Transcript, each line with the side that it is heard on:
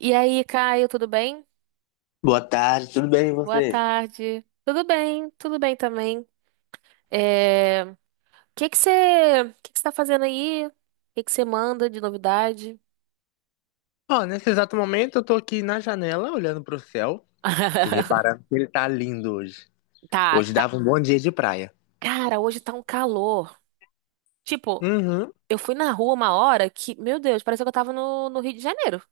right: E aí, Caio, tudo bem?
left: Boa tarde, tudo bem e
right: Boa
left: você?
right: tarde. Tudo bem também. É... O o que que você tá fazendo aí? O que que você manda de novidade?
left: Ó, nesse exato momento eu tô aqui na janela olhando pro céu e reparando que ele tá lindo hoje.
right: Tá,
left: Hoje
right: tá.
left: dava um bom dia de praia.
right: Cara, hoje tá um calor. Tipo,
left: Uhum.
right: eu fui na rua uma hora que, meu Deus, parecia que eu tava no Rio de Janeiro.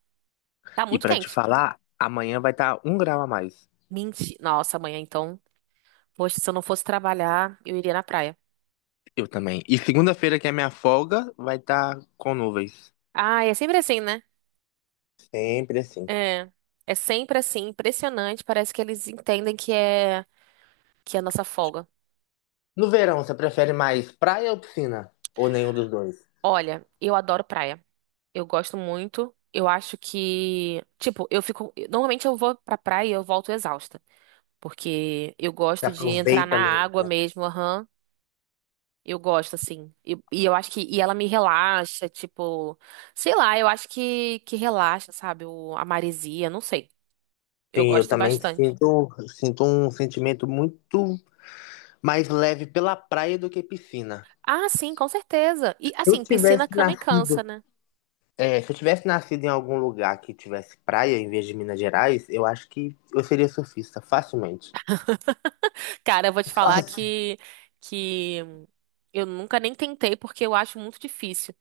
right: Tá
left: E
right: muito
left: pra te
right: quente.
left: falar, amanhã vai estar 1 grau a mais.
right: Mentira. Nossa, amanhã então. Poxa, se eu não fosse trabalhar, eu iria na praia.
left: Eu também. E segunda-feira, que é minha folga, vai estar com nuvens.
right: Ah, é sempre assim, né?
left: Sempre assim.
right: É. É sempre assim, impressionante. Parece que eles entendem que é a nossa folga.
left: No verão, você prefere mais praia ou piscina? Ou nenhum dos dois?
right: Olha, eu adoro praia. Eu gosto muito. Eu acho que, tipo, eu fico, normalmente eu vou pra praia e eu volto exausta, porque eu
left: Você
right: gosto de entrar na
left: aproveita mesmo,
right: água
left: né?
right: mesmo, aham. Eu gosto assim. E eu acho que ela me relaxa, tipo, sei lá, eu acho que relaxa, sabe? A maresia, não sei. Eu
left: Sim, eu
right: gosto
left: também
right: bastante.
left: sinto um sentimento muito mais leve pela praia do que piscina.
right: Ah, sim, com certeza. E
left: Eu
right: assim, piscina
left: tivesse
right: cama e
left: nascido.
right: cansa, né?
left: É, se eu tivesse nascido em algum lugar que tivesse praia em vez de Minas Gerais, eu acho que eu seria surfista, facilmente.
right: Cara, eu vou te falar
left: Fácil.
right: que eu nunca nem tentei porque eu acho muito difícil.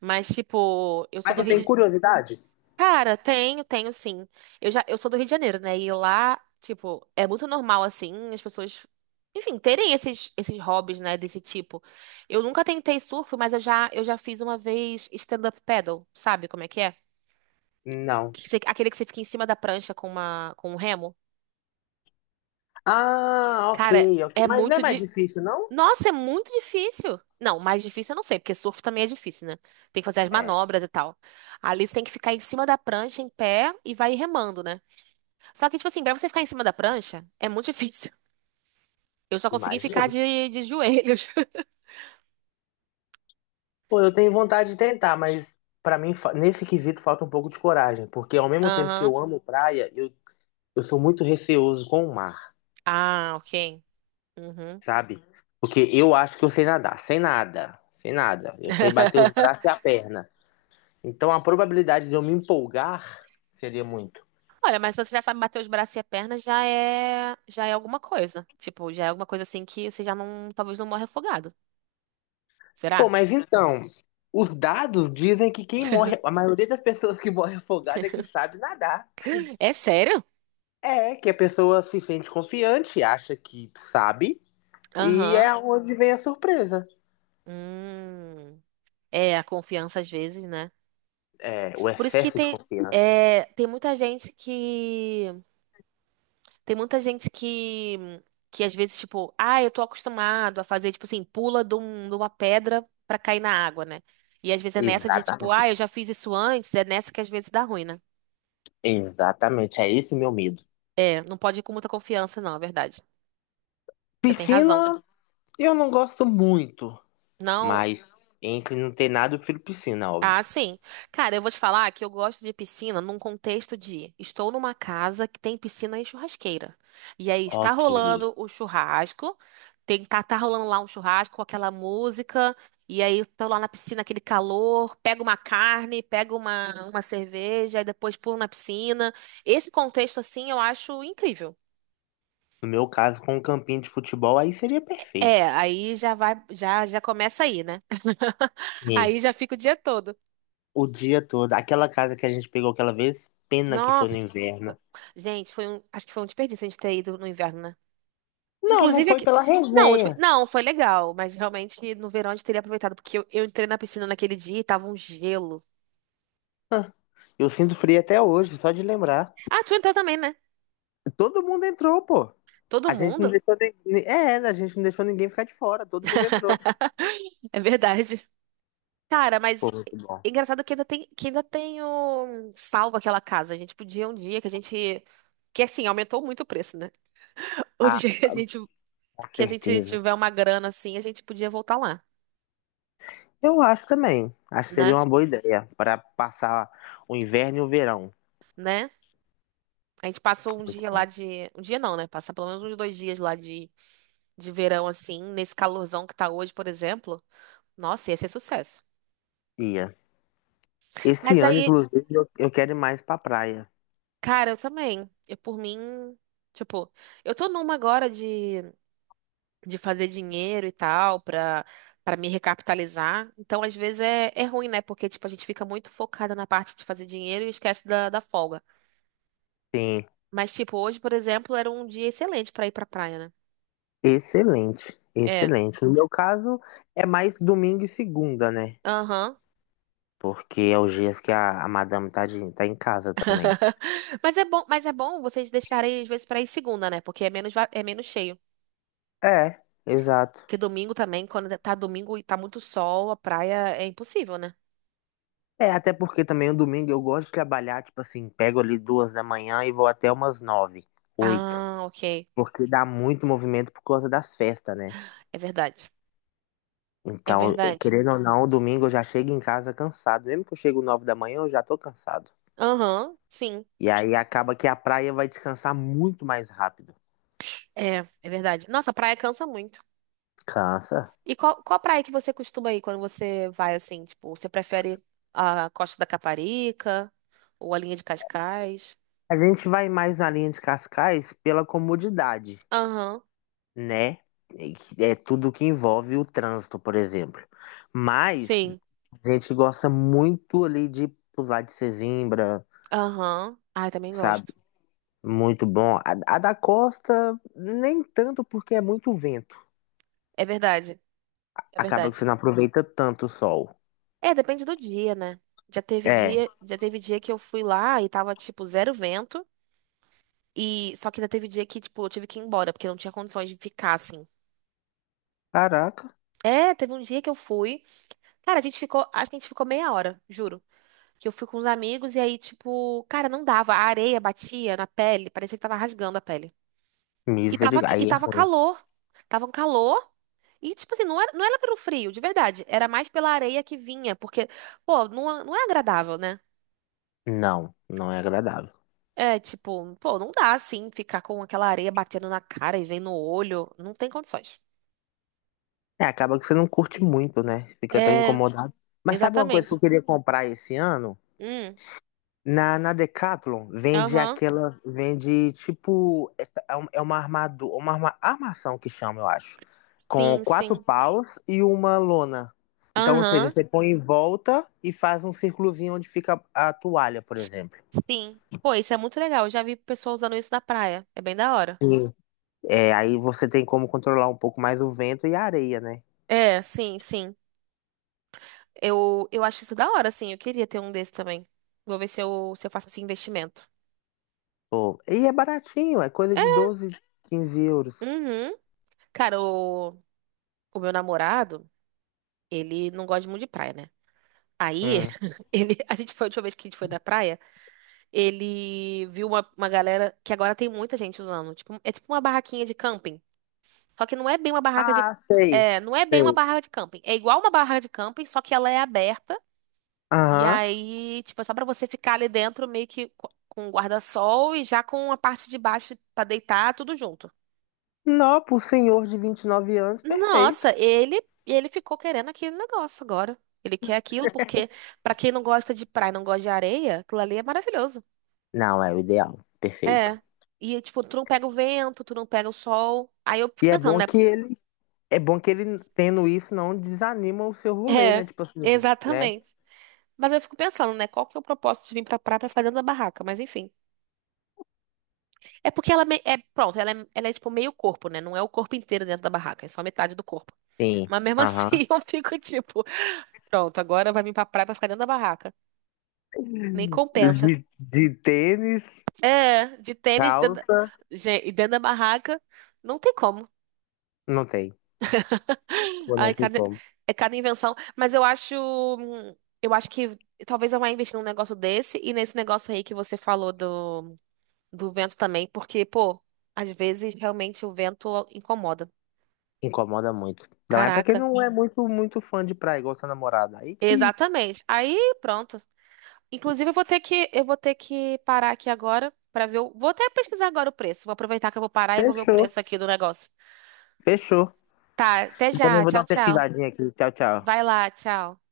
right: Mas, tipo, eu sou
left: Mas
right: do
left: você
right: Rio
left: tem
right: de...
left: curiosidade?
right: Cara, tenho, tenho sim. Eu sou do Rio de Janeiro, né? E lá, tipo, é muito normal, assim, as pessoas, enfim, terem esses hobbies, né, desse tipo. Eu nunca tentei surf, mas eu já fiz uma vez stand-up paddle, sabe como é que é?
left: Não.
right: Aquele que você fica em cima da prancha com um remo.
left: Ah, ok,
right: Cara,
left: ok. Mas não é mais difícil, não?
right: Nossa, é muito difícil. Não, mais difícil eu não sei, porque surf também é difícil, né? Tem que fazer as
left: É,
right: manobras e tal. Ali você tem que ficar em cima da prancha, em pé, e vai remando, né? Só que, tipo assim, pra você ficar em cima da prancha, é muito difícil. Eu só consegui ficar
left: imagino.
right: de joelhos.
left: Pô, eu tenho vontade de tentar, mas pra mim, nesse quesito, falta um pouco de coragem. Porque ao mesmo tempo que
right: Aham.
left: eu amo praia, eu sou muito receoso com o mar,
right: Ah, ok. Uhum.
left: sabe? Porque eu acho que eu sei nadar, sem nada, sem nada. Eu sei bater os braços e a perna. Então a probabilidade de eu me empolgar seria muito.
right: Olha, mas se você já sabe bater os braços e a perna, já é alguma coisa. Tipo, já é alguma coisa assim que você já não, talvez não morre afogado.
left: Pô,
right: Será?
left: mas então, os dados dizem que quem morre, a maioria das pessoas que morre afogada é que sabe nadar.
right: É sério?
left: É, que a pessoa se sente confiante, acha que sabe, e
right: Aham.
left: é onde vem a surpresa.
right: Hum. É, a confiança às vezes, né?
left: É, o
right: Por isso que
left: excesso de
right: tem,
left: confiança.
right: tem muita gente que. Tem muita gente que. Que às vezes, tipo, ah, eu tô acostumado a fazer, tipo assim, pula de uma pedra pra cair na água, né? E às vezes é nessa de, tipo, ah,
left: Exatamente.
right: eu já fiz isso antes, é nessa que às vezes dá ruim, né?
left: Exatamente, é esse meu medo.
right: É, não pode ir com muita confiança, não, é verdade. Você tem razão.
left: Piscina, eu não gosto muito,
right: Não,
left: mas entre não ter nada, eu prefiro piscina,
right: ah,
left: óbvio.
right: sim. Cara, eu vou te falar que eu gosto de piscina num contexto de estou numa casa que tem piscina e churrasqueira. E aí está
left: Ok.
right: rolando o churrasco, tá rolando lá um churrasco com aquela música, e aí eu tô lá na piscina, aquele calor, pego uma carne, pego uma cerveja, e depois pulo na piscina. Esse contexto, assim, eu acho incrível.
left: No meu caso, com um campinho de futebol, aí seria
right: É,
left: perfeito.
right: aí já vai, já começa aí, né?
left: Sim.
right: Aí já fica o dia todo.
left: O dia todo. Aquela casa que a gente pegou aquela vez, pena que foi no
right: Nossa!
left: inverno.
right: Gente, acho que foi um desperdício a gente ter ido no inverno, né?
left: Não, não
right: Inclusive
left: foi
right: aqui.
left: pela
right: Não, tipo,
left: resenha.
right: não, foi legal, mas realmente no verão a gente teria aproveitado, porque eu entrei na piscina naquele dia e tava um gelo.
left: Eu sinto frio até hoje, só de lembrar.
right: Ah, tu entrou também, né?
left: Todo mundo entrou, pô.
right: Todo
left: A gente não
right: mundo?
left: deixou ninguém. É, a gente não deixou ninguém ficar de fora, todo mundo entrou.
right: É verdade. Cara,
left: Pô,
right: mas
left: muito bom.
right: é engraçado que ainda tenho salvo aquela casa. A gente podia um dia que a gente. Que assim, aumentou muito o preço, né? Um dia que a gente,
left: Com
right: que a gente
left: certeza.
right: tiver uma grana assim, a gente podia voltar lá,
left: Eu acho também. Acho que
right: né?
left: seria uma boa ideia para passar o inverno e o verão.
right: Né? A gente passou um
left: Muito
right: dia lá
left: bom.
right: de. Um dia não, né? Passar pelo menos uns dois dias lá de verão, assim, nesse calorzão que tá hoje, por exemplo. Nossa, ia ser sucesso.
left: Ia. Esse
right: Mas
left: ano,
right: aí,
left: inclusive, eu quero ir mais pra praia.
right: cara, eu também. Eu, por mim, tipo, eu tô numa agora de fazer dinheiro e tal, pra me recapitalizar. Então, às vezes é ruim, né? Porque, tipo, a gente fica muito focada na parte de fazer dinheiro e esquece da folga.
left: Sim.
right: Mas, tipo, hoje, por exemplo, era um dia excelente pra ir pra praia, né?
left: Excelente,
right: É.
left: excelente. No meu caso, é mais domingo e segunda, né?
right: Aham.
left: Porque é os dias que a madame tá, tá em casa também.
right: Mas é bom vocês deixarem às vezes pra ir segunda, né? Porque é menos cheio.
left: É, exato.
right: Porque domingo também, quando tá domingo e tá muito sol, a praia é impossível, né?
left: É, até porque também o domingo eu gosto de trabalhar, tipo assim, pego ali 2 da manhã e vou até umas 9, 8.
right: Ah, ok.
left: Porque dá muito movimento por causa das festas, né?
right: É verdade. É
left: Então,
right: verdade.
left: querendo ou não, domingo eu já chego em casa cansado. Mesmo que eu chego 9 da manhã, eu já tô cansado.
right: Aham, sim.
left: E aí acaba que a praia vai descansar muito mais rápido.
right: É, é verdade. Nossa, a praia cansa muito.
left: Cansa.
right: E qual praia que você costuma ir quando você vai assim? Tipo, você prefere a Costa da Caparica ou a linha de Cascais?
left: A gente vai mais na linha de Cascais pela comodidade,
right: Aham,
left: né? E que é tudo que envolve o trânsito, por exemplo. Mas
right: sim.
left: a gente gosta muito ali de pular de Sesimbra,
right: Aham. Ai, também
left: sabe?
right: gosto.
left: Muito bom. A da costa, nem tanto porque é muito vento.
right: É verdade. É
left: Acaba que você
right: verdade.
left: não aproveita tanto o sol.
right: É, depende do dia, né? Já teve
left: É.
right: dia, já teve dia que eu fui lá e tava, tipo, zero vento. E só que já teve dia que, tipo, eu tive que ir embora, porque não tinha condições de ficar assim.
left: Caraca,
right: É, teve um dia que eu fui. Cara, a gente ficou, acho que a gente ficou meia hora, juro. Que eu fui com os amigos e aí, tipo, cara, não dava. A areia batia na pele, parecia que tava rasgando a pele. E tava,
left: misericórdia.
right: e
left: Aí é
right: tava
left: ruim.
right: calor. Tava um calor. E, tipo assim, não era pelo frio, de verdade. Era mais pela areia que vinha, porque, pô, não, não é agradável, né?
left: Não, não é agradável.
right: É, tipo, pô, não dá assim ficar com aquela areia batendo na cara e vem no olho. Não tem condições.
left: É, acaba que você não curte muito, né? Fica tão
right: É,
left: incomodado. Mas sabe uma coisa que eu
right: exatamente.
left: queria comprar esse ano?
right: Hum,
left: Na Decathlon vende
right: aham.
left: aquela, vende tipo, é uma armação que chama, eu acho, com
right: Sim,
left: quatro
right: sim.
left: paus e uma lona. Então, ou seja,
right: Aham,
left: você põe em volta e faz um círculozinho onde fica a toalha, por exemplo.
right: sim. Pô, isso é muito legal. Eu já vi pessoa usando isso na praia. É bem da hora.
left: Sim. É, aí você tem como controlar um pouco mais o vento e a areia, né?
right: É, sim, sim. Eu acho isso da hora, sim. Eu queria ter um desse também. Vou ver se eu faço esse investimento.
left: Pô, e é baratinho, é coisa
right: É,
left: de 12 a 15 euros.
right: uhum. Cara, o meu namorado, ele não gosta muito de praia, né? Aí,
left: Hum.
right: a gente foi, a última vez que a gente foi na praia. Ele viu uma galera que agora tem muita gente usando. Tipo, é tipo uma barraquinha de camping. Só que não é bem uma barraca de.
left: Ah, sei,
right: É, não é bem uma
left: sei.
right: barraca de camping. É igual uma barraca de camping, só que ela é aberta. E
left: Aham.
right: aí, tipo, é só pra você ficar ali dentro meio que com o guarda-sol e já com a parte de baixo pra deitar, tudo junto.
left: Não, pro senhor de 29 anos, perfeito.
right: Nossa, ele ficou querendo aquele negócio agora. Ele quer aquilo porque pra quem não gosta de praia, não gosta de areia, aquilo ali é maravilhoso.
left: Não, é o ideal. Perfeito.
right: É. E, tipo, tu não pega o vento, tu não pega o sol. Aí eu fico
left: E é
right: pensando,
left: bom
right: né?
left: que ele, é bom que ele tendo isso não desanima o seu rolê, né?
right: É,
left: Tipo assim, né?
right: exatamente. Mas eu fico pensando, né? Qual que é o propósito de vir pra praia pra ficar dentro da barraca? Mas enfim. É porque é, pronto, ela é tipo meio corpo, né? Não é o corpo inteiro dentro da barraca, é só metade do corpo.
left: Sim.
right: Mas mesmo
left: Aham.
right: assim eu fico tipo, pronto, agora vai vir pra praia pra ficar dentro da barraca. Nem compensa.
left: De tênis,
right: É, de tênis dentro da...
left: calça,
right: Gente, e dentro da barraca, não tem como.
left: não tem. Pô,
right: Ai,
left: não tem como.
right: cada invenção. Mas eu acho que talvez eu vá investir num negócio desse e nesse negócio aí que você falou do vento também, porque, pô, às vezes realmente o vento incomoda.
left: Incomoda muito. Não é pra quem
right: Caraca.
left: não é muito, muito fã de praia, igual sua namorada. Aí que
right: Exatamente. Aí, pronto. Inclusive, eu vou ter que parar aqui agora pra vou até pesquisar agora o preço. Vou aproveitar que eu vou parar e vou ver o
left: fechou,
right: preço aqui do negócio.
left: fechou.
right: Tá, até
left: Eu também
right: já.
left: vou dar
right: Tchau,
left: uma
right: tchau.
left: pesquisadinha aqui. Tchau, tchau.
right: Vai lá, tchau.